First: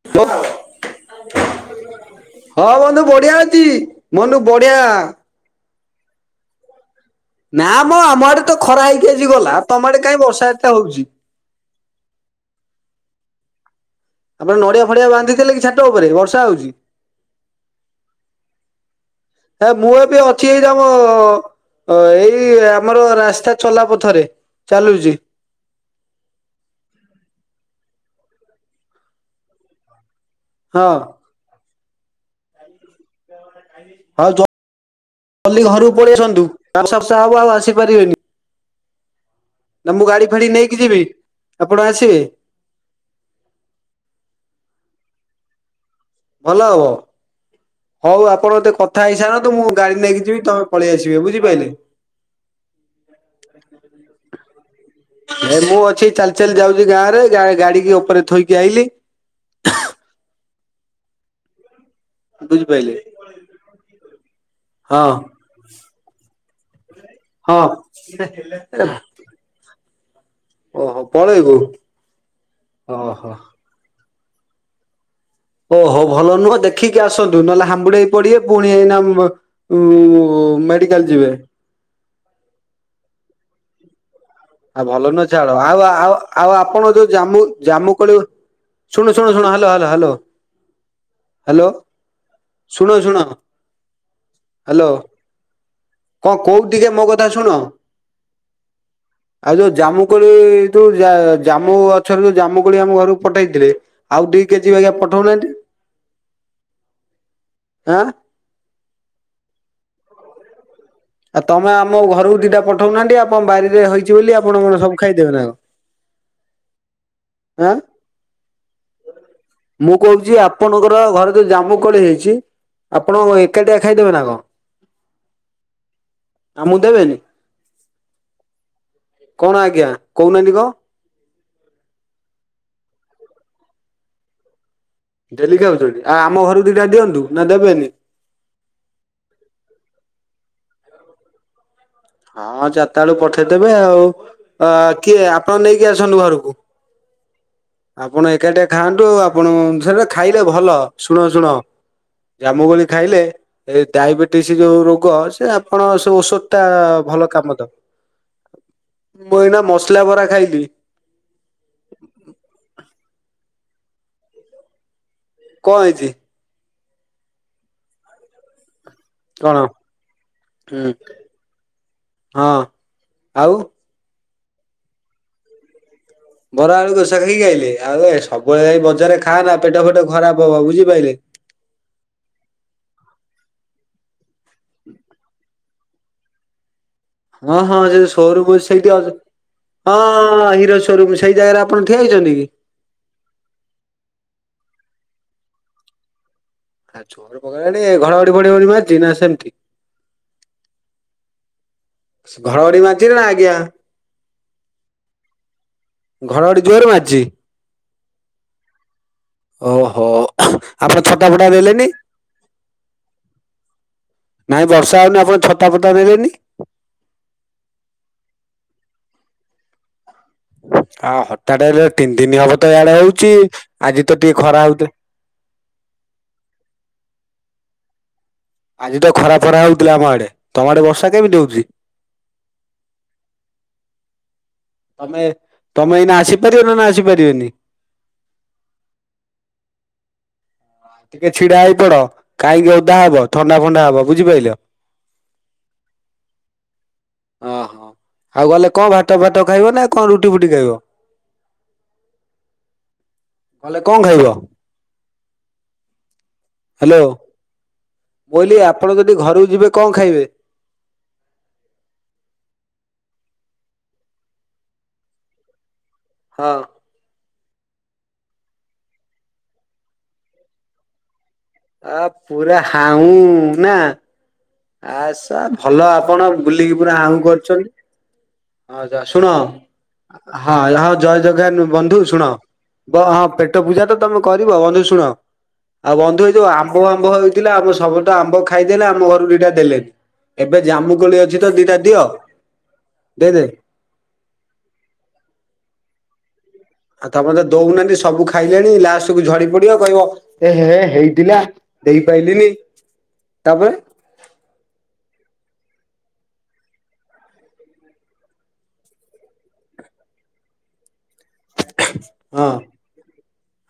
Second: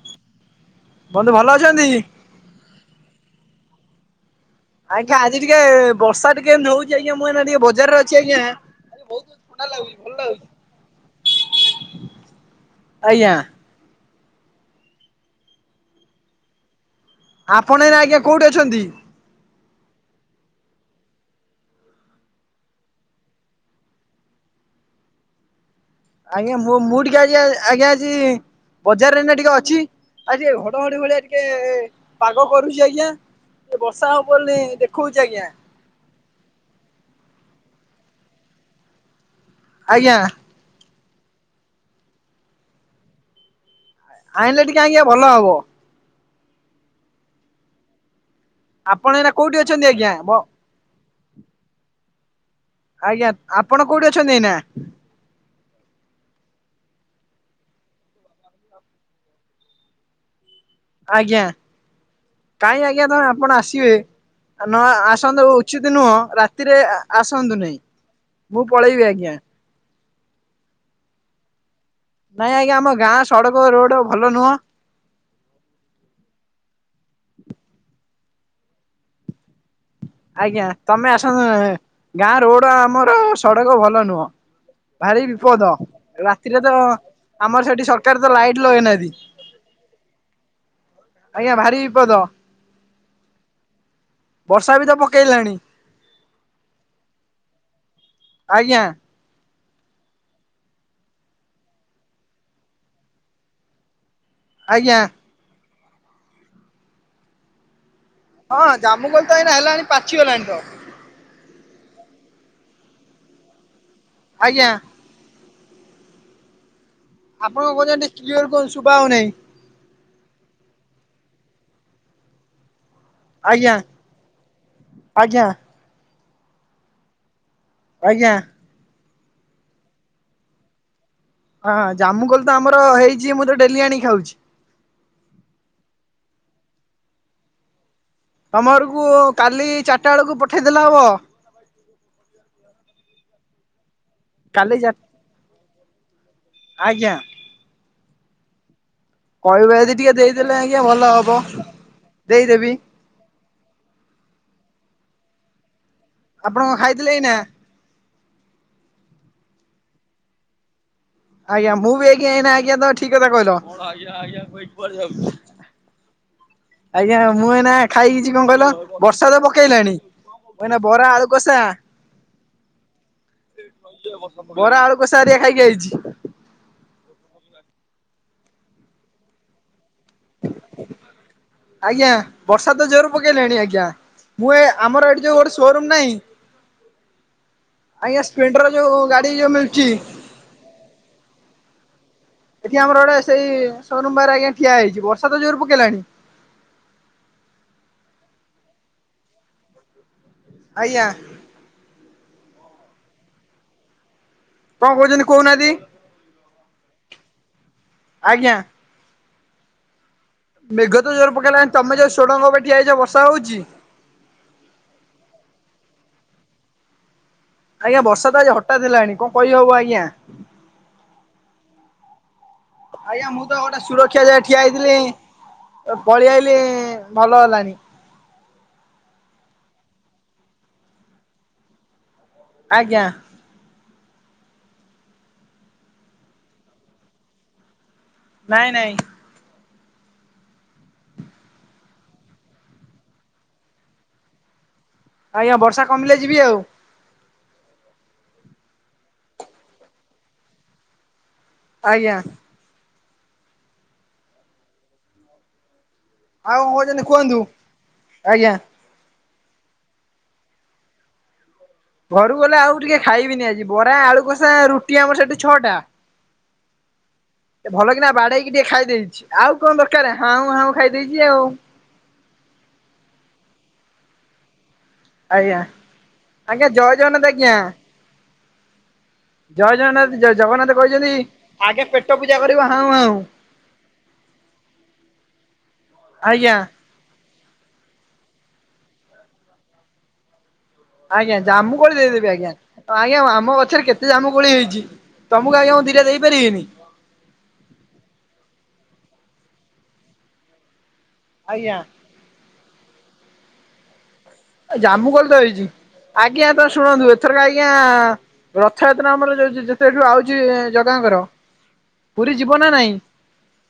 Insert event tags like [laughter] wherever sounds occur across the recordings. କେଇଥର ବନ୍ଧୁ ଭଲ ଅଛନ୍ତି? ହଁ ବନ୍ଧୁ ବଢିଆ ଅଛି ବନ୍ଧୁ ବଢିଆ। ଆଜ୍ଞା ଆଜି ଟିକେ ବର୍ଷା ଟିକେ ଏମିତି ହଉ ଆଜ୍ଞା ମୁ ଟେ ନା ମ ବଜାରରେ ଅଛି ଆମ ଆଡେ ତ ଖରା ଆଜ୍ଞାଛି ହେଇକି ଭଲ ଆଜି ଗଲା ତମ ଲାଗୁଛି। ଆଡେ କାଇଁ ବର୍ଷା ଏତେ ହଉଛି। ଆଜ୍ଞା ଆପଣ ନଡିଆ ଫଡିଆ ବାନ୍ଧିଥିଲେ କି ଛାଟ ଉପରେ ବର୍ଷା ହଉଛି। ଆପଣ ଏଇନା ଆଜ୍ଞା କୋଉଠି ଅଛନ୍ତି? ହେ ମୁଁ ଏବେ ଅଛି ଏଇ ଯମ ଅ ଏଇ ଆମର ରାସ୍ତା ଚଲା ପଥରେ ଚାଲୁଛି। ଆଜ୍ଞା ମୁ ମୁଁ ଟିକେ ଆଜି ଆଜ୍ଞା ଆଜି ବଜାରରେ ଟିକେ ଅଛି ଆ ଟିକ ହଁ। ଘଡଘଡି ଭଳିଆ ଟିକେ ପାଗ କରୁଛି ଆଜ୍ଞା। ଏ ବର୍ଷା ହବ ଆଉ ବୋଲି ଦେଖଉଛି ଆଜ୍ଞା ଜଲଦି ଘରକୁ ପଳେଇ ଆସନ୍ତୁ ସଫ୍ସା ହବ ଆଉ ଆସିପାରିବେନି ନା ମୁଁ ଆଜ୍ଞା ଗାଡି ଫାଡି ନେଇକି ଯିବି ଆପଣ ଆସିବେ ଆଇଁଲେ ଟିକେ ଆଜ୍ଞା ଭଲ ହବ। ଭଲ ହବ ହଉ ଆପଣ ମତେ କଥା ଆପଣ ଏଇନା ହେଇସାରନ୍ତୁ କୋଉଠି ମୁଁ ଅଛନ୍ତି ଗାଡି ଆଜ୍ଞା ନେଇକି ବ ଯିବି ତମେ ପଳେଇ ଆସିବେ ବୁଝିପାରିଲେ ଆଜ୍ଞା ଆପଣ କୋଉଠି ଅଛନ୍ତି ଏଇନା? ଏ ମୁଁ ଅଛି ଚାଲି ଚାଲି ଯାଉଛି ଗାଁରେ ଗାଡିିକି ଉପରେ ଥୋଇକି ଆଇଲିି। ଆଜ୍ଞା କାହିଁ ବୁଝିପାରିଲେ ଆଜ୍ଞା ତହେ ଆପଣ ଆସିବେ ନ ହଁ ଆସନ୍ତୁ କିଛି ତ ନୁହଁ ରାତିରେ ହଁ ଆସନ୍ତୁ ନାଇଁ ମୁଁ ପଳେଇବି ଆଜ୍ଞା। ଓହୋ ପଳେଇବୁ ନାଇଁ ଆଜ୍ଞା ଆମ ଗାଁ ଓହୋ ସଡ଼କ ରୋଡ ଭଲ ନୁହଁ। ଓହୋ ଭଲ ନୁହଁ ଦେଖିକି ଆସନ୍ତୁ ନହେଲେ ହାମ୍ବୁଡି ହେଇ ପଡିବେ ପୁଣି ଏଇନା ଉ ଆଜ୍ଞା ମେଡିକାଲ ତମେ ଯିବେ ଆସ ଗାଁ ରୋଡ ଆମର ସଡକ ଭଲ ନୁହଁ। ଆଉ ଭଲ ଭାରି ନ ଛାଳ ବିପଦ ଆଉ ଆଉ ଆଉ ରାତିରେ ତ ଆପଣ ଯୋଉ ଜମୁ ଆମର ସେଠି ଜମୁ ସରକାର କଳି ତ ଲାଇଟ୍ ଲଗେଇନାହାନ୍ତି ଶୁଣୁ ଶୁଣ ଶୁଣ ହଲୋ ହଲୋ ହଲୋ ଆଜ୍ଞା ଭାରି ବିପଦ ଶୁଣ ଶୁଣ ବର୍ଷା ବି ହ୍ୟାଲୋ ତ ପକାଇଲାଣି। କଣ କୋଉ ଟିକେ ମୋ କଥା ଶୁଣ। ଆଜ୍ଞା ଆଉ ଯୋଉ ଜାମୁ କୋଳି ଯୋଉ ଜାମୁ ଗଛରେ ଯୋଉ ଜାମୁ କୋଳି ଆମ ଘରକୁ ପଠେଇଥିଲେ ଆଉ ଦି କେଜି ବାଗିଆ ଆଜ୍ଞା ପଠଉନାହାନ୍ତି ଆଁ ହଁ ଜାମୁ ଗଲ ତ ଏଇନା ହେଲାଣି ପାଚି ଗଲାଣି ତ। ଆଉ ତମେ ଆମ ଘରକୁ ଦିଟା ପଠଉନାହାନ୍ତି ଆପଣ ବାରିରେ ହେଇଛି ବୋଲି ଆପଣ ଆଜ୍ଞା କଣ ସବୁ ଖାଇଦେବେ ନା କଣ ଆପଣଙ୍କ ଆଁ କହୁଛନ୍ତି କିଆର କୁହନ୍ତୁ ଶୁଭା ହଉନାହିଁ ମୁଁ କହୁଛି ଆପଣଙ୍କର ଘରେ ତୋ ଜାମୁ କଳି ହେଇଛି। ଆପଣ କଣ ଆଜ୍ଞା ଏକାଟିଆ ଖାଇଦେବେ ନା ଆଜ୍ଞା କଣ ଆମକୁ ଦେବେନି। ଆଜ୍ଞା କଣ ଆଜ୍ଞା କହୁନାହାନ୍ତି କଣ ହଁ ଜାମୁ କଲ ତ ଆମର ହେଇଛି ମୁଁ ତ ଡେଲି ଆଣଣିି ଖାଉଛି ଡେଲି ଖାଉଛନ୍ତି ଆଉ ଆମ ଘରକୁ ଦିଟା ଦିଅନ୍ତୁ ନା ଦେବେନି ତମରକୁ କାଲି ଚାରିଟା ବେଳକୁ ପଠେଇଦେଲା ହବ। ହଁ ଚାରିତା ବେଳୁ ପଠେଇଦେବେ ଆଉ। ଅ କାଲି ଚା କିଏ ଆପଣ ନେଇକି ଅସନ୍ତୁ ଘରକୁ ଆଜ୍ଞା ଆପଣ ଏକାଠି ଖାଆନ୍ତୁ ଆ ଆପଣ କହିବେ ଧ ଯଦି ଟିକେ ଖାଇଲେ ଦେଇଦେଲେ ଭଲ ଆଜ୍ଞା ଶୁଣ ହବ ଶୁଣ ଜମୁ ଦେଇଦେବି କୋଳି ଖାଇଲେ ଏ ଡାଇବେଟିସ୍ ଯୋଉ ରୋଗ ସେ ଆପଣ ସେ ଔଷଧ ଆପଣ ଟା କଣ ଖାଇଥିଲେ ଭଲ ଏଇନା କାମ ମୁଁ ଏଇନା ମସଲା ବରା ଖାଇଲି। ଆଜ୍ଞା ମୁଁ ବି ଆଇ କି ଆଜ୍ଞା ତ ଠିକ କଥା କହିଲ ଆଜ୍ଞା ଆଜ୍ଞା କହି କୁଆଡେଯାଉଛୁ। କଣ ହେଇଛି। ଆଜ୍ଞା ମୁଁ ଏ ନା ଖାଇକିଛି କଣ କହିଲ? ବର୍ଷା ତ କଣ ପକେଇଲାଣି ମୁଁ ଏଇନା ହୁଁ ବରା ଆଳୁ କଷା ହଁ ଆଉ ବରା ଆଳୁ କଷାାହେରିକା ଖାଇକି ଆଇଛି। ବରା ଆଳୁ କଷା ଖାଇକି ଆଇଲେ ଆଉ ଏ ସବୁବେଳେ ବଜାରରେ ଖାଆ ନା ପେଟ ଫେଟ ଖରାପ ହବ ବୁଝିପାରଲେ ଆଜ୍ଞା ବର୍ଷା ତ ଜୋର ପକେଇଲେଣି ଆଜ୍ଞା ମୁଁ ଏ ଆମର ଏଠି ଯୋଉ ଶୋରୁମ ନାହିଁ। ହଁ ହଁ ସେ ଆଜ୍ଞା ସୋରୁମ ସ୍ପ୍ଲେଣ୍ଡର ସେଇଠି ଯୋଉ ଅଛି ଗାଡି ଯୋଉ ମିଳୁଛି ହଁ ହଁ ହିରୋ ସୋରୁମ୍ ସେଇ ଜାଗାରେ ଆପଣ ଠିଆ ହେଇଛନ୍ତି କି? ଏଠି ଆମର ଗୋଟେ ସେଇ ସୋରୁମବାର ଆଜ୍ଞା ଠିଆ ହେଇଛି ବର୍ଷା ତ ଜୋର ପକେଇଲାଣି। ଆ ଛୋରେ ପକେଇଲାଣି ଏ ଘଡ ଘଡିମାରିଛି ନା ସେମିତି ଆଜ୍ଞା ଘଡ଼ଘଡି ମାରିଚି ନା ଆଜ୍ଞା। କଣ କହୁଛନ୍ତି କହୁନାହାନ୍ତି ଘଡ଼ ଘଡି ଯୋର ମାରିଛି। ଆଜ୍ଞା ଓ ହୋ ମେଘ ତ ଜୋର ପକେଇଲାଣି ତମ ଯୋଉ ଷୋଡଙ୍ଗ ଉପରେ ଠିଆହେଇଚ ବର୍ଷା ହଉଛି। ନାଇଁ ବର୍ଷା ହେଉନି ଆପଣ ଛତାପଟା ଦେଲେନି? ଆଜ୍ଞା ବର୍ଷା ତ ଆଜି ହଠା ହେଲାଣି କଣ କରି ହବ ଆଜ୍ଞା। ଆ ହଠାତ୍ ତିନି ଦିନ ହବ ତ ଏଇଆଡେ ଆଜ୍ଞା ହଉଛି ମୁଁ ତ ଗୋଟେ ଆଜି ତ ଟିକେ ଖରା ହଉଛି। ପଳେଇଆଲି ଭଲ ହେଲଣିି। ଆଜି ତ ଖରା ଫରା ହଉଥିଲା ଆମ ଆଡେ ତମ ଆଡେ ବର୍ଷା କେମିତି ହଉଛି। ଆଜ୍ଞା ତମେ ତମେ ଏଇନା ଆସିପାରିବ ନା ଆସିପାରିବନି। ନାଇଁ ନାଇଁ ଟିକେ ଛିଡା ହେଇ ପଡ କାହିଁକି ଓଧା ହବ ଥଣ୍ଡା ଫଣ୍ଡା ହବ ବୁଝିପାରିଲ। ଆଜ୍ଞା ବର୍ଷା କମିଲେ ଯିବି ଆଉ ହଁ ହଁ ଆଉ ଗଲେ କଣ ଭାତ ଫାତ ଖାଇବ ନା କଣ ରୁଟି ଫୁଟି ଖାଇବ? ଆଜ୍ଞା ଗଲେ କଣ ଖାଇବ? ଆଉ କଣ କହୁଛନ୍ତି ହ୍ୟାଲୋ କୁହନ୍ତୁ ଆଜ୍ଞା। କହିଲି ଆପଣ ଯଦି ଘରକୁ ଯିବେ କଣ ଖାଇବେ? ଘରୁ ଗଲେ ଆଉ ଟିକେ ଖାଇବିନି ଆଜି ବରା ଆଳୁ କଷା ରୁଟି ଆମର ସେଠି ଛଅଟା ହଁ ଭଲ କି ନା ବାଡେଇକି ଟିକେ ଖାଇ ଦେଇଛି ଆଉ କଣ ଦରକାର ହାଉଁ ହାଉଁ ଖାଇଦେଇଛି ଆଉ ଆ ପୁରା ହାଉଁ ନା ଆସ ଆଜ୍ଞା ଭଲ ଆପଣ ଆଜ୍ଞା ବୁଲିକି ଜୟ ପୁରା ହାଉଁ ଜଗନ୍ନାଥ ଆଜ୍ଞା। କରୁଛନ୍ତି। ଆଁଛା ଶୁଣ ଜୟ ଜଗନ୍ନାଥ ହଁ ଜଗନ୍ନାଥ ହଁ କହିଛନ୍ତି ଜୟ ଜଗନ୍ ଆଗେ ବନ୍ଧୁ ପେଟ ଶୁଣ ପୂଜା ହଁ କରିବ ହାଉଁ ହାଉଁ। ପେଟ ପେଟ ପୂଜା ତ ତମେ କରିବ ବନ୍ଧୁ ଶୁଣ ଆଉ ବନ୍ଧୁ ଏଇ ଯୋଉ ଆଜ୍ଞା ଆମ୍ବ ଆମ୍ବ ଥିଲା ଆମ ସବୁ ଆମ୍ବ ଖାଇଦେଲେ ଆମ ଘରୁ ଦୁଇଟା ଦେଲେନି। ଏବେ ଜାମୁ ଆଜ୍ଞା ଜାମୁ କୋଲି ଦେଇଦେବି ଆଜ୍ଞା ତ ଆଜ୍ଞା ଦେଇଦେ ଆମ ଗଛରେ କେତେ ସେ ଆାମ ଜାମୁକୋଳି ହୋଇଛି ତମକୁ ଆଜ୍ଞା ମୁଁ ଦିଟା ଦେଇପାରିବିନି। ଆଉ ତମେ ତ ଦଉନାହାନ୍ତି ସବୁ ଖାଇଲେଣି ଲାଷ୍ଟ କୁ ଝଡି ପଡିବ କହିବ ଏ ହେ ହେଇ ଥିଲା ଆଜ୍ଞା ଦେଇପାରଲିିନି। ତାପରେ? ଆ ଜାମୁ କୋଳି ତ ହେଇଛି। ଆଜ୍ଞା ତ ଶୁଣନ୍ତୁ ଏଥରକ ଆଜ୍ଞା ରଥଯାତ୍ରା ଆମର ଯୋଉ ଯେତେଠୁ ଆଉଛି ଜଗାଙ୍କର ପୁରୀ ହଁ ଯିବ ନା ନାଇଁ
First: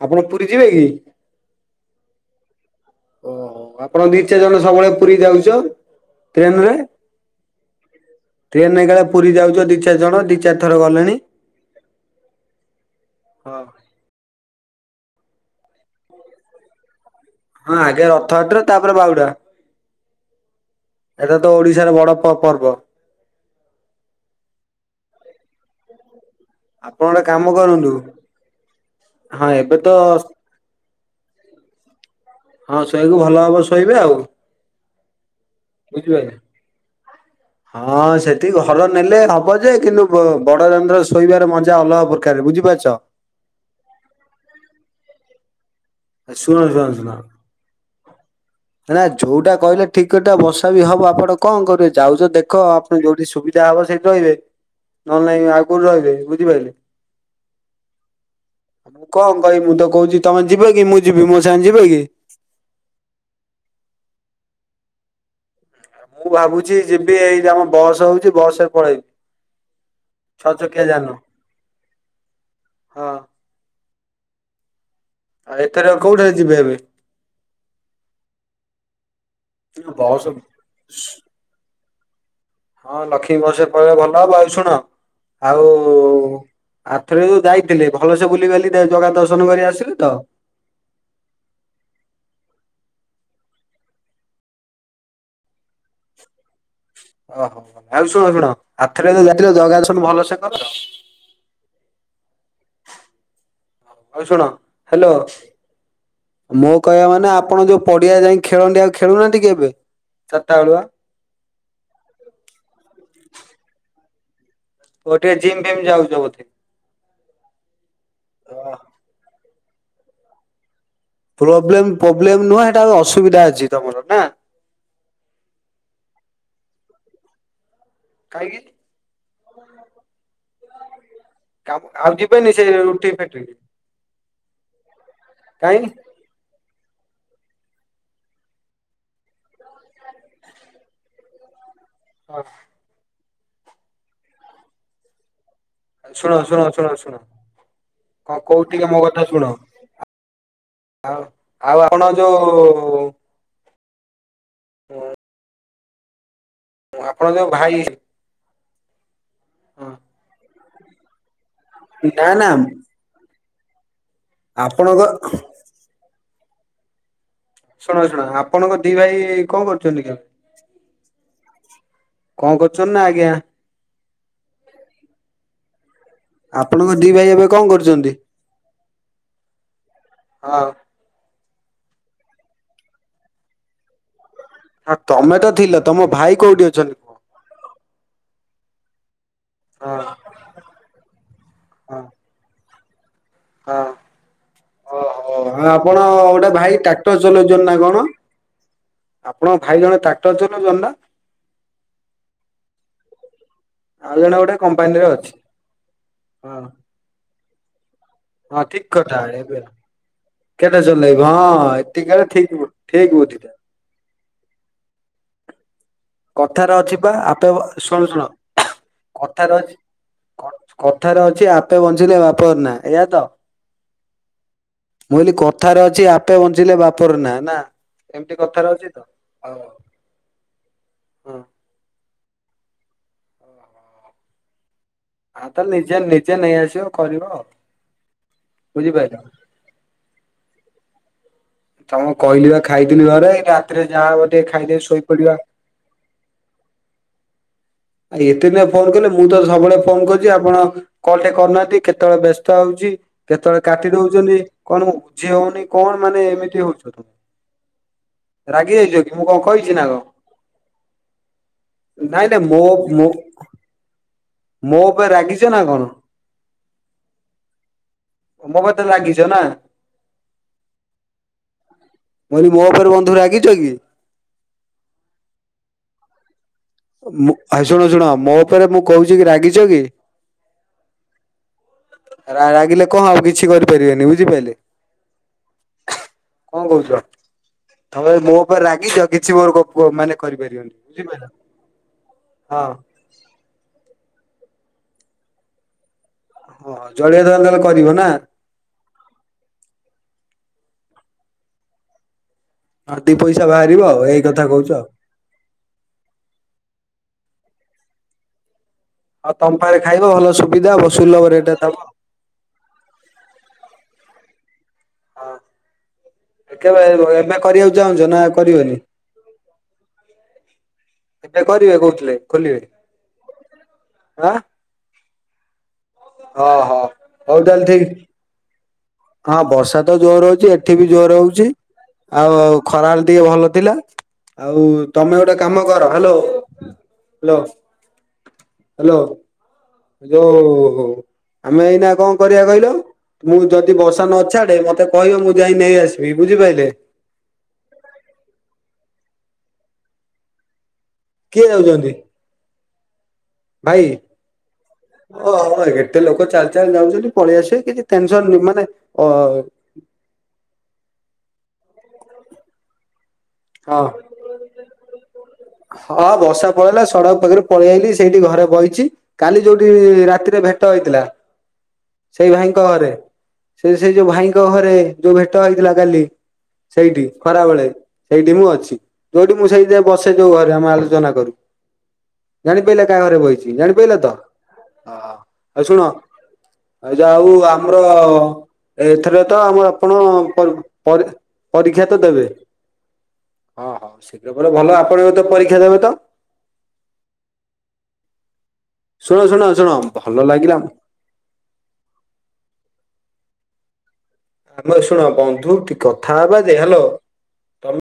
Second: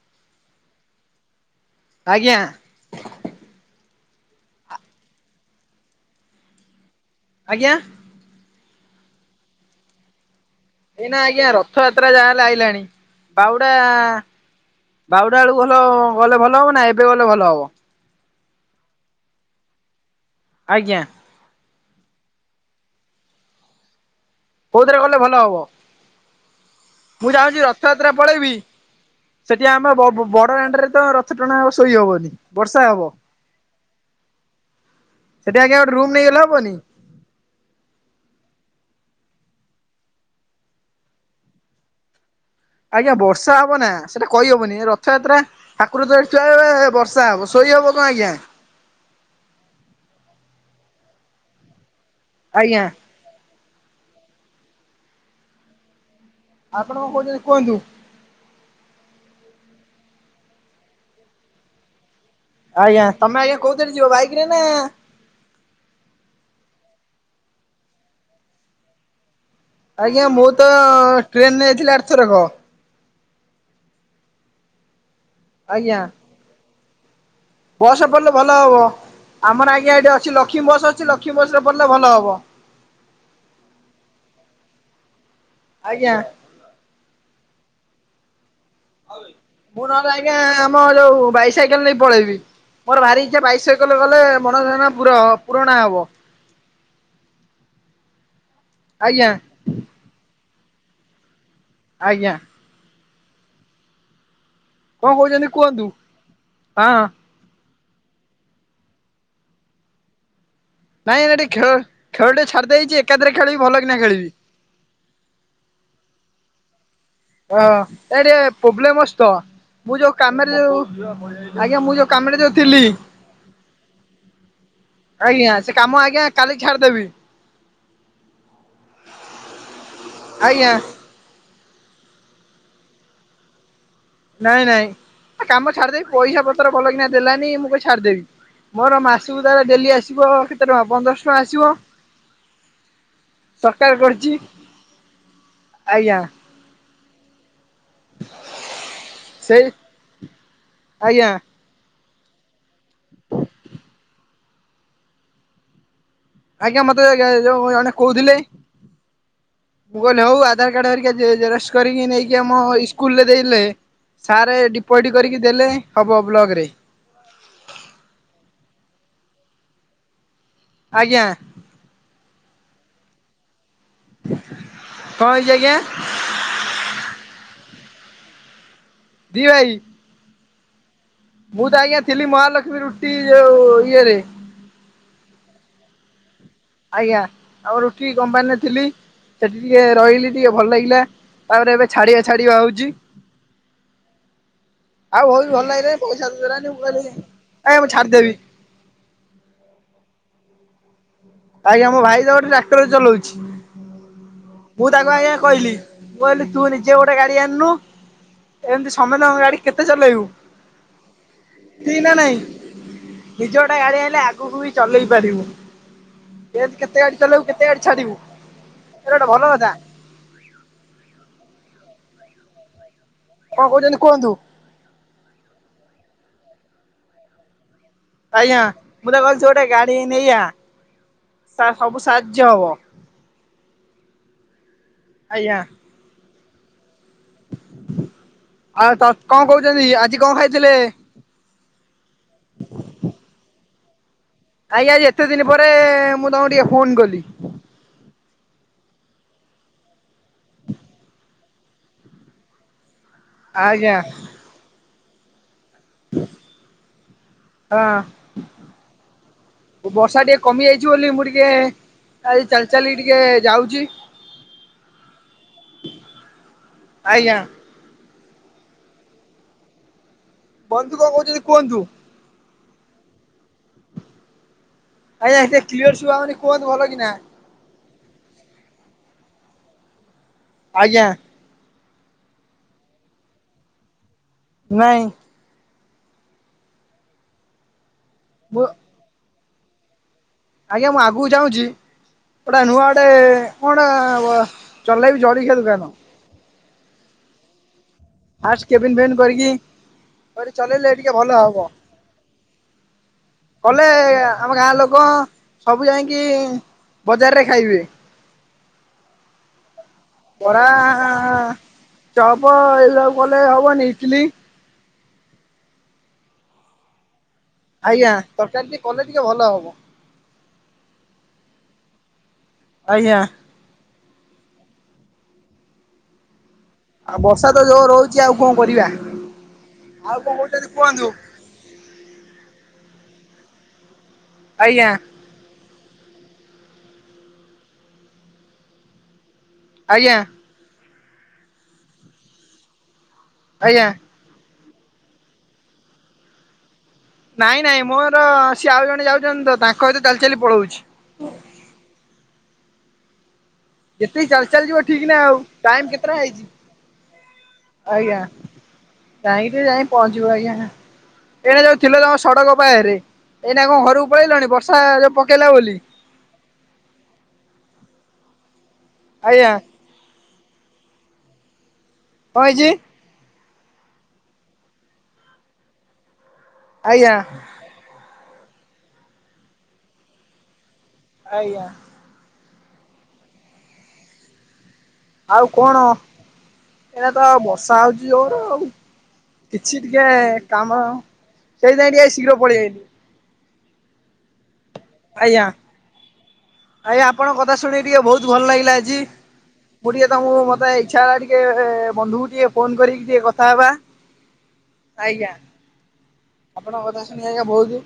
ଆପଣ ପୁରୀ ଯିବେ କି? ଆଜ୍ଞା? ଓହୋ ଆପଣ ଦି ଚାରି ଜଣ ସବୁବେଳେ ପୁରୀ ଯାଉଛ ଟ୍ରେନ ରେ? ଆଜ୍ଞା। ଟ୍ରେନ ଏଇକା ପୁରୀ ଯାଉଛ ଦି ଚାରି ଜଣ ଦି ଚା ଏଇନା ଆଜ୍ଞା ରଥଯାତ୍ରା ଯାହା ହେଲେ ଆଇଲାଣି ହଁ। ବାହୁଡା ବାହୁଡ଼ା ବେଳକୁ ଭଲ ଗଲେ ଭଲ ହବ ନା ଏବେ ଗଲେ ଭଲ ହବ? ହଁ ଆଗେ ରଥଯାତ୍ର ତାପରେ ବାହୁଡା। ଆଜ୍ଞା। ଏଟା ତ ଓଡିଶାର ବଡ ପ ପର୍ବ। କୋଉଥିରେ ଗଲେ ଭଲ ହବ? ଆପଣ ଗୋଟେ ମୁଁ କାମ ଚାହୁଁଛି କରନ୍ତୁ ରଥଯାତ୍ରା ପଳେଇବି ହଁ ସେଠି ଏବେ ତ ଆମେ ବ ବ ବ ବଡ଼ଦାଣ୍ଡରେ ତ ରଥ ଟଣା ହବ ଶୋଇହବନି। ହଁ ବର୍ଷା ସେଇଆକୁ ଭଲ ଭାବ ଶୋଇବେ ଆଉ। ସେଠି ଆଜ୍ଞା ଗୋଟେ ରୁମ୍ ବୁଝିପାରିଲେ। ନେଇଗଲେ ହବନି? ହଁ ସେଠି ଘର ନେଲେ ହବ ଯେ କିନ୍ତୁ ବ ବଡ ଦାଣ୍ଡ ରେ ଶୋଇବାର ମଜା ଅଲଗା ପ୍ରକାର ବୁଝିପାରୁଛ। ଆଜ୍ଞା ବର୍ଷା ହବ ନା ସେଇଟା କହିହବନି ଏ ରଥଯାତ୍ରା। ଠାକୁର ତ ଏଇଠି ଶୁଣ ଶୁଣ ଥୁଆହେବେ ଶୁଣ ବର୍ଷା ହେବ ଶୋଇ ହେବ କଣ ଆଜ୍ଞା। ନା ଯୋଉଟା କହିଲେ ଠିକ୍ କଥା ବର୍ଷା ବି ହବ ଆପଣ କଣ କରିବେ ଯାଉଛ ଦେଖ ଆଜ୍ଞା ଆପଣ ଯୋଉ ଠୀ ସୁବିଧା ହବ ସେଇଠି ରହିବେ। ନହେଲେ ନାହିଁ ଆଉ କୋଉଠି ରହିବେ। ବୁ ଆପଣ କଣ କହୁଛନ୍ତି କୁହନ୍ତୁ? କଣ କହିବି ମୁଁ ତ କହୁଛି ତମେ ଯିବ କି ମୁଁ ଯିବି ମୋ ସାଙ୍ଗେ ଯିବ କି? ଆଜ୍ଞା ତମେ ଆଜ୍ଞା କୋଉଥିରେ ଯିବ ବାଇକ ରେ ନା। ମୁଁ ଭାବୁଛି ଯିବି ଏଇ ଆମ ବସ୍ ହଉଛି ବସ ରେ ପଳେଇବି। ଆଜ୍ଞା ମୁଁ ଛଅ ତ ଚକିଆ ଯାନ। ଟ୍ରେନରେ ଯାଇଥିଲି ଆର ଥରକ। ହଁ। ଆଉ ଏଥର ଆଜ୍ଞା କୋଉଥିରେ ଯିବେ ଏବେ? ବସ ରେ ପଳେଇଲେ ଭଲ ହବ। ଆମର ଆଜ୍ଞା ଏଠି ବସ୍ ଅଛି ଲକ୍ଷ୍ମୀ ବସ୍ ଅଛି ଲକ୍ଷ୍ମୀ ବସ ରେ ପଳେଇଲେ ଭଲ ହବ। ହଁ ଲକ୍ଷ୍ମୀ ବସରେ ପଳେଇବ ଭଲ ହବ ଆଉ ଶୁଣ ଆଉ ଆଜ୍ଞା। ଆରଥରେ ଯୋଉ ଯାଇଥିଲେ ଭଲସେ ବୁଲି ବାଲି ମୁଁ ନହେଲେ ଆଜ୍ଞା ଆମ ଯୋଉ ବାଇସାଇକେଲ ନେଇ ପଳେଇବି। ମୋର ଭାରି ଇଚ୍ଛା ବାଇସାଇକଲରେ ଗଲେ ମନସ୍କାମନା ପୁର ପୁରଣ ହବ। ଓହୋ ଆଉ ଶୁଣ ଶୁଣ ଆରଥର ଯଉ ଆଜ୍ଞା ଯାଇଥିଲ ଜଗା ଦର୍ଶନ‌ ଭଲ ସେ କଲ? ଆଜ୍ଞା। ହଉ ଶୁଣ ହ୍ୟାଲୋ କଣ କହୁଛନ୍ତି କୁହନ୍ତୁ? ମୁଁ ହଁ କହିବା ମାନେ ଆପଣ ଯୋଉ ପଡିଆ ଯାଇ ଖେଳନ୍ତି ଆଉ ଖେଳୁନାହାନ୍ତି କି ଏବେ ଚାରିଟା ବେଳୁଆ? ନାଇଁ ଏଇନା ଟିକେ ଖେଳ ଖେଳ ଟିକେ ଛାଡିଦେଇଛି ଏକାଥରେ ଖେଳିବି ଭଲ କି ନା ଖେଳିବି। ଓ ଟିକେ ଜିମ୍ ଫିମ୍ ଯାଉଛ ବୋଧେ? ହଁ ଏ ଟିକେ ହଁ। ପ୍ରୋବ୍ଲେମ ଅଛି ତ ମୁଁ ଯୋଉ କାମରେ ଯୋଉ ଆଜ୍ଞା ପ୍ରୋବ୍ଲେମ ମୁଁ ଯୋଉ ପ୍ରୋବ୍ଲେମ କାମରେ ନୁହଁ ହେଟା ଯୋଉଥିଲି। ଅସୁବିଧା ଅଛି ତମର ନା ଆଜ୍ଞା ସେ କାମ ଆଜ୍ଞା କାଲି ଛାଡିଦେବି। କାହିଁକି? ଆଜ୍ଞା। କାମ ଆଉ ଯିବେନି ସେ ରୁଟି ଫ୍ୟାକ୍ଟ୍ରି କି? ନାଇଁ ନାଇଁ କାମ ଛାଡିଦେବି ପଇସା ପତ୍ର ଭଲ କିନା ଦେଲାନି ମୁଁ କାମ ଛାଡିଦେବି। ମୋର ମାସକୁ ଧର ଡେଲି ଆସିବ କେତେ ଟଙ୍କା ପନ୍ଦର ଶହ ଟଙ୍କା ଆସିବ ହଁ। ସକାର କରୁଛି। ଶୁଣ ଶୁଣ ଶୁଣ ଶୁଣ। କଣ କୋଉ ଟିକେ ମୋ କଥା ଶୁଣ ସେଇ ଆଉ ଆଜ୍ଞା ଆଉ ଆପଣ ଯୋଉ ହୁଁ। ଆଜ୍ଞା ମତେ ଆଜ୍ଞା ଯୋଉ ଜଣେ କହୁଥିଲି। ମୁଁ କହିଲି ହଉ ଆଧାର କାର୍ଡ ହେରିକ ଜେରକ୍ସ୍ କରିକି ନା ନେଇକି ନା ଆମ ଇସ୍କୁଲରେ ଦେଇଲେ ସାର୍ ଆପଣଙ୍କ ଡିପୋଜିଟ୍ କରିକି ଦେଲେ ହବ ବ୍ଲକ ରେ। ଶୁଣ ଶୁଣ ଆପଣଙ୍କ ଦି ଭାଇ କଣ କରୁଛନ୍ତି କି ଏବେ? ଆଜ୍ଞା। କଣ କରୁଛନ୍ତି ନା ଆଜ୍ଞା। କଣ ହେଇଛି ଆଜ୍ଞା? ଆପଣଙ୍କ ଦି ଭାଇ ଏବେ କଣ କରୁଛନ୍ତି? ଦି ଭାଇ। ହଁ। ମୁଁ ତ ଆଜ୍ଞା ଥିଲି ମହାଲକ୍ଷ୍ମୀ ରୁଟି ଯୋଉ ଇଏରେ ହଁ ତମେ ତ ଥିଲ ତମ ଭାଇ କୋଉଠି ଅଛନ୍ତି? କୁହ? ଆଜ୍ଞା ଆଉ ରୁଟି କମ୍ପାନୀରେ ଥିଲି। ସେଠି ଟିକେ ହଁ ରହିଲି ଟିକେ ଭଲ ଲାଗିଲା ତାପରେ ଏବେ ହଁ ଛାଡିବା ଛାଡିବା ହଉଛି। ହଁ ଆଉ ଓହୋ ବହୁତ ହଁ ଭଲ ଲାଗିଲେ ଆପଣ ପଇସା ଗୋଟେ ଭାଇ ଦେଲେନି ମୁଁ ଟ୍ରାକ୍ଟର କହିଲି ଚଲଉଛନ୍ତି ନା ହେ ମୁଁ କଣ? ଛାଡିଦେବି। ଆପଣଙ୍କ ଭାଇ ଜଣେ ଟ୍ରାକ୍ଟର ଚଲଉଛନ୍ତି ନା ଆଜ୍ଞା ମୋ ଭାଇ ତ ଗୋଟେ ଟ୍ରାକ୍ଟର ଚଲଉଛି। ଆଉ ଜଣେ ଗୋଟେ ମୁଁ କମ୍ପାନୀରେ ତାକୁ ଅଛି। ଆଜ୍ଞା କହିଲି ମୁଁ କହିଲି ହଁ ତୁ ନିଜେ ଗୋଟେ ଗାଡି ଆଣନୁ। ହଁ ଠିକ ଏମିତି କଥା ସମସ୍ତଙ୍କ ଏବେ ଗାଡି କେତେ ଚଲେଇବୁ। କେତେ ଚଲେଇବୁ ହଁ ଠିକ ଏତିକି ନା ବେଳେ ନାଇଁ ଠିକ ଵୁ ବୁଢ଼ି ଠିକ ବୁଦ୍ଧି ନିଜେ ଗୋଟେ ଗାଡି ଆଣିଲେ ଆଗକୁ ବି ଚଲେଇ ପାରିବୁ ଏମିତି କଥାର ଅଛି କେତେ ପା ଗାଡି ଚଲେଇବୁ ଆପେ କେତେ ଗାଡି ଶୁଣ ଛାଡିବୁ ଶୁଣ ଏଇଟା ଗୋଟେ ଭଲ କଥାର କଥା ଅଛି। କଥାରେ ଅଛି ଆପେ ବଞ୍ଚିଲେ ବାପର ନା ଏଇୟା ତ କଣ କହୁଛନ୍ତି କୁହନ୍ତୁ। ମୁଁ କହିଲି କଥାରେ ଅଛି ଆପେ ବଞ୍ଚିଲେ ବାପର ନା ନା ଏମିତି ଆଜ୍ଞା କଥାରେ ଅଛି ମୁଁ ତ କହୁଛି ହଉ ଗୋଟେ ଗାଡି ନେଇଆ ହଁ ତାର ସବୁ ସାହାଯ୍ୟ ହବ। [inaudible] ହଁ ତା ନିଜେ ନିଜେ ନେଇ ଆସିବ କରିବ ଆଉ ଆଉ ତ ବୁଝିପାରିଲ। କଣ କହୁଛନ୍ତି ଆଜି କଣ ଖାଇଥିଲେ। ତମକୁ କହିଲି ବା ଖାଇଥିଲି ଘରେ ରାତିରେ ଯାହା ହବ ଟିକେ ଖାଇଦେଇ ଆଜ୍ଞା ଆଜି ଏତେ ଶୋଇପଡିବା। ଦିନ ପରେ ମୁଁ ତମକୁ ଟିକେ ଫୋନ କଲି। ଆ ଏତେ ଦିନ ଫୋନ କଲେ ମୁଁ ତ ସବୁବେଳେ ଫୋନ କରୁଛି ଆପଣ କଲଟେ କରୁନାହାନ୍ତି କେତେବେଳେ ବ୍ୟସ୍ତ ହଉଛି କେତେବେଳେ କାଟି ଆଜ୍ଞା ଦଉଛନ୍ତି କଣ ମୁଁ ବୁଝି ହଉନି କଣ ମାନେ ଏମିତି ହଉଛ ହଁ ରାଗି ଯାଇଛ କି ମୁଁ କଣ କହିଛି ନା କଣ ବର୍ଷା ଟିକେ କମି ଯାଇଛି ବୋଲି ମୁଁ ଟିକେ ନାଇଁ ନାଇଁ ଆଜି ମୋ ଚାଲି ଚାଲି ମୋ ଟିକେ ଯାଉଛି ମୋ ଉପରେ ରାଗିଛ ନା କଣ ଆଜ୍ଞା ମୋ କତିରେ ରାଗଚ ନା? ବନ୍ଧୁ କଣ କହୁଚନ୍ତି କୁହନ୍ତୁ। ମୁଁ କହିଲି ମୋ ଉପରେ ବନ୍ଧୁ ରାଗିଚ କି? ଆଜ୍ଞା ଟିକେ କ୍ଲିୟର ଶୁଭା ଯାଉନି କୁହନ୍ତୁ ଭଲ କି। ହଁ ଶୁଣ ଶୁଣ ମୋ ଉପରେ ମୁଁ କହୁଚି କି ରାଗିଚ କି? ଆଜ୍ଞା। ରା ରାଗିଲେ କଣ ହବ କିଛି କରିପାରିବେନି ବୁଝିପାଇଲେ? ନାଇଁ। କଣ କରୁଚ? ତମେ ମୋ ମୁଁ ଉପରେ ରାଗିଚ କିଛି ମୋର କ କୋ ମାନେ କରିବେ। ଆଜ୍ଞା ମୁଁ ଆଗକୁ ଯାଉଚି ପୁରା ହଁ ନୂଆ ଏତେ କଣ ଚଲେଇବି ଜଳଖିଆ ଦୋକାନ। ଓହ ଜଳଖିଆ ଦୋକାନ ତାହେଲେ କରିବ ନା? ଫାଷ୍ଟ କେବିନ ଫେବିନ କରିକି କରି ଚଲେଇଲେ ଟିକେ ଭଲ ହବ। ହଁ ଦି ପଇସା ବାହାରିବ କଲେ ଆଉ ଏଇ କଥା ଆମ ଗାଁ କହୁଛ ଆଉ। ଲୋକ ସବୁ ଯାଇଁକି ବଜାରରେ ଖାଇବେ। ହଉ ତମ ପାଖରେ ଖାଇବ ଭଲ ବରା ସୁବିଧା ହବ ଭଲ ସୁଲଭ ରେଟରେ ଦବ। ଚପ ଏ ସବୁ କଲେ ହେବନି ଇଟଲି? ହଁ କେବେ ଏ ଏବେ କରିବାକୁ ଚାହୁଁଚ ଆଜ୍ଞା ନା ତରକାରୀ କରିବନି? ଟିକେ କଲେ ଟିକେ ଭଲ ହବ। ଏବେ କରିବେ କହୁଥିଲେ? ଖୋଲିବେ। ଆଜ୍ଞା। ଆଁ ଅ ହୋ। ଆଉ ବର୍ଷା ତ ଯୋର ହଉଚି ଆଉ କଣ କରିବା। ହଁ ବର୍ଷା ତ ଆଉ ଜୋର ରେ କଣ ହଉଚି। କହୁଛନ୍ତି ଏଠି ବି କୁହନ୍ତୁ ଜୋରରେ ହଉଚି। ଆଉ ଆଉ ଖରାବେଳେ ଟିକେ ଭଲ ଥିଲା। ଆଉ ଆଜ୍ଞା ତମେ ଗୋଟେ କାମ କର ହାଲୋ ହାଲୋ ହାଲୋ। ଆଜ୍ଞା ଯୋଉ ଆମେ ଏଇନା କଣ କରିବା କହିଲ ମୁଁ ଦି ଆଜ୍ଞା। ବର୍ଷା ନଛାଡେ ମତେ କହିବ ମୁଁ ଯାଇ ନେଇ ଆସିବି ବୁଝିପାଇଲେ। ନାଇଁ ନାଇଁ ମୋର ସିଏ ଆଉ ଜଣେ ଯାଉଚନ୍ତି ତ ତାଙ୍କ ସହିତ ଚାଲି ଚାଲି ପଳଉଚି। କିଏ ଯାଉଚନ୍ତି? ଭାଇ ଯେତିକି ଚାଲି ଚାଲି ଯିବ ଠିକ ନା ଓ ଆଉ ଟାଇମ ଏତେ କେତେଟା ଲୋକ ହେଇଛି? ଚାଲି ଚାଲି ଯାଉଚନ୍ତି ପଳେଇ ଆସିବ କିଛି ଟେନସନ ନାଇ ମାନେ ଅ ଟାଇମ ରେ ଯାଇକି ପହଞ୍ଚିବ ଆଜ୍ଞା। ଏଇଟା ଯୋଉ ଥିଲ ତମ ସଡ଼କ ବାହାରେ ଏଇଟା କଣ ହଁ ଘରୁକୁ ପଳେଇଲଣି ବର୍ଷା ଯଉ ପକେଇଲା ବୋଲି? ହଁ ବର୍ଷା ପଳେଇଲା। ସଡ଼କ ପାଖରେ ପଳେଇଆଇଲି। ସେଇଠି ଘରେ ବଇଚି କାଲି ଆଜ୍ଞା ଯୋଉଠି ରାତିରେ ଭେ ଟ ହେଇଥିଲା ସେଇ କଣ ଭାଇଙ୍କ ହେଇଛି? ଘରେ। ସେ ସେଇ ଯୋଉ ଭାଇଙ୍କ ଘରେ ଯୋଉ ଭେଟ ହେଇଥିଲା କାଲି ସେଇଠି ଆଜ୍ଞା ଖରା ବେଳେ। ସେଇଠି ମୁଁ ଅଛି। ଯୋଉଠି ମୁଁ ସେଇଠୀ ଯାଇ ବସେ ଯୋଉ ଘରେ ଆମେ ଆଲୋଚନା ଆଜ୍ଞା। ଜାଣିପାରିଲ କାହା ଘରେ ବଇଚି। ଜାଣି ପାରିଲେ ତ ଆଉ ଶୁଣ। ଆଉ ଏଇନା ଯା ତ ହୋଉ ବର୍ଷା ଆମର ହଉଛି ଜୋର ଆଉ। ଏଥିରେ ତ ଆମର ଆପଣପର, ପରି ପରୀକ୍ଷା ସେଇଜାକେ ତ ଟିକେ ଦେବେ ଶୀଘ୍ର ପଳେଇଆଇଲି। ହଁ ହଁ। ଶୀଘ୍ର ପରେ ଭଲ ଆପଣ ତ ଆଜ୍ଞା ପରୀକ୍ଷା ଦେବେ ତ? ଆଜ୍ଞା ଆପଣଙ୍କ କଥା ଶୁଣି ଟିକେ ବୋହୁତ ଭଲ ଲାଗିଲା ଆଜି। ଶୁଣ ଶୁଣ ଶୁଣ ମୁଁ ଟିକେ ଭଲ ତମକୁ ଲାଗିଲା ମତେ ଏଇ ଇଛା ହେଲା ଟିକେ, ବନ୍ଧୁକୁ ଟିକେ ଫୋନ କରିକି ଟିକେ କଥା ହେବା ଆମେ ଶୁଣ ଆଜ୍ଞା ବନ୍ଧୁ ଟିକେ କଥା ହେବା ଯେ, ହାଲୋ [unintelligible]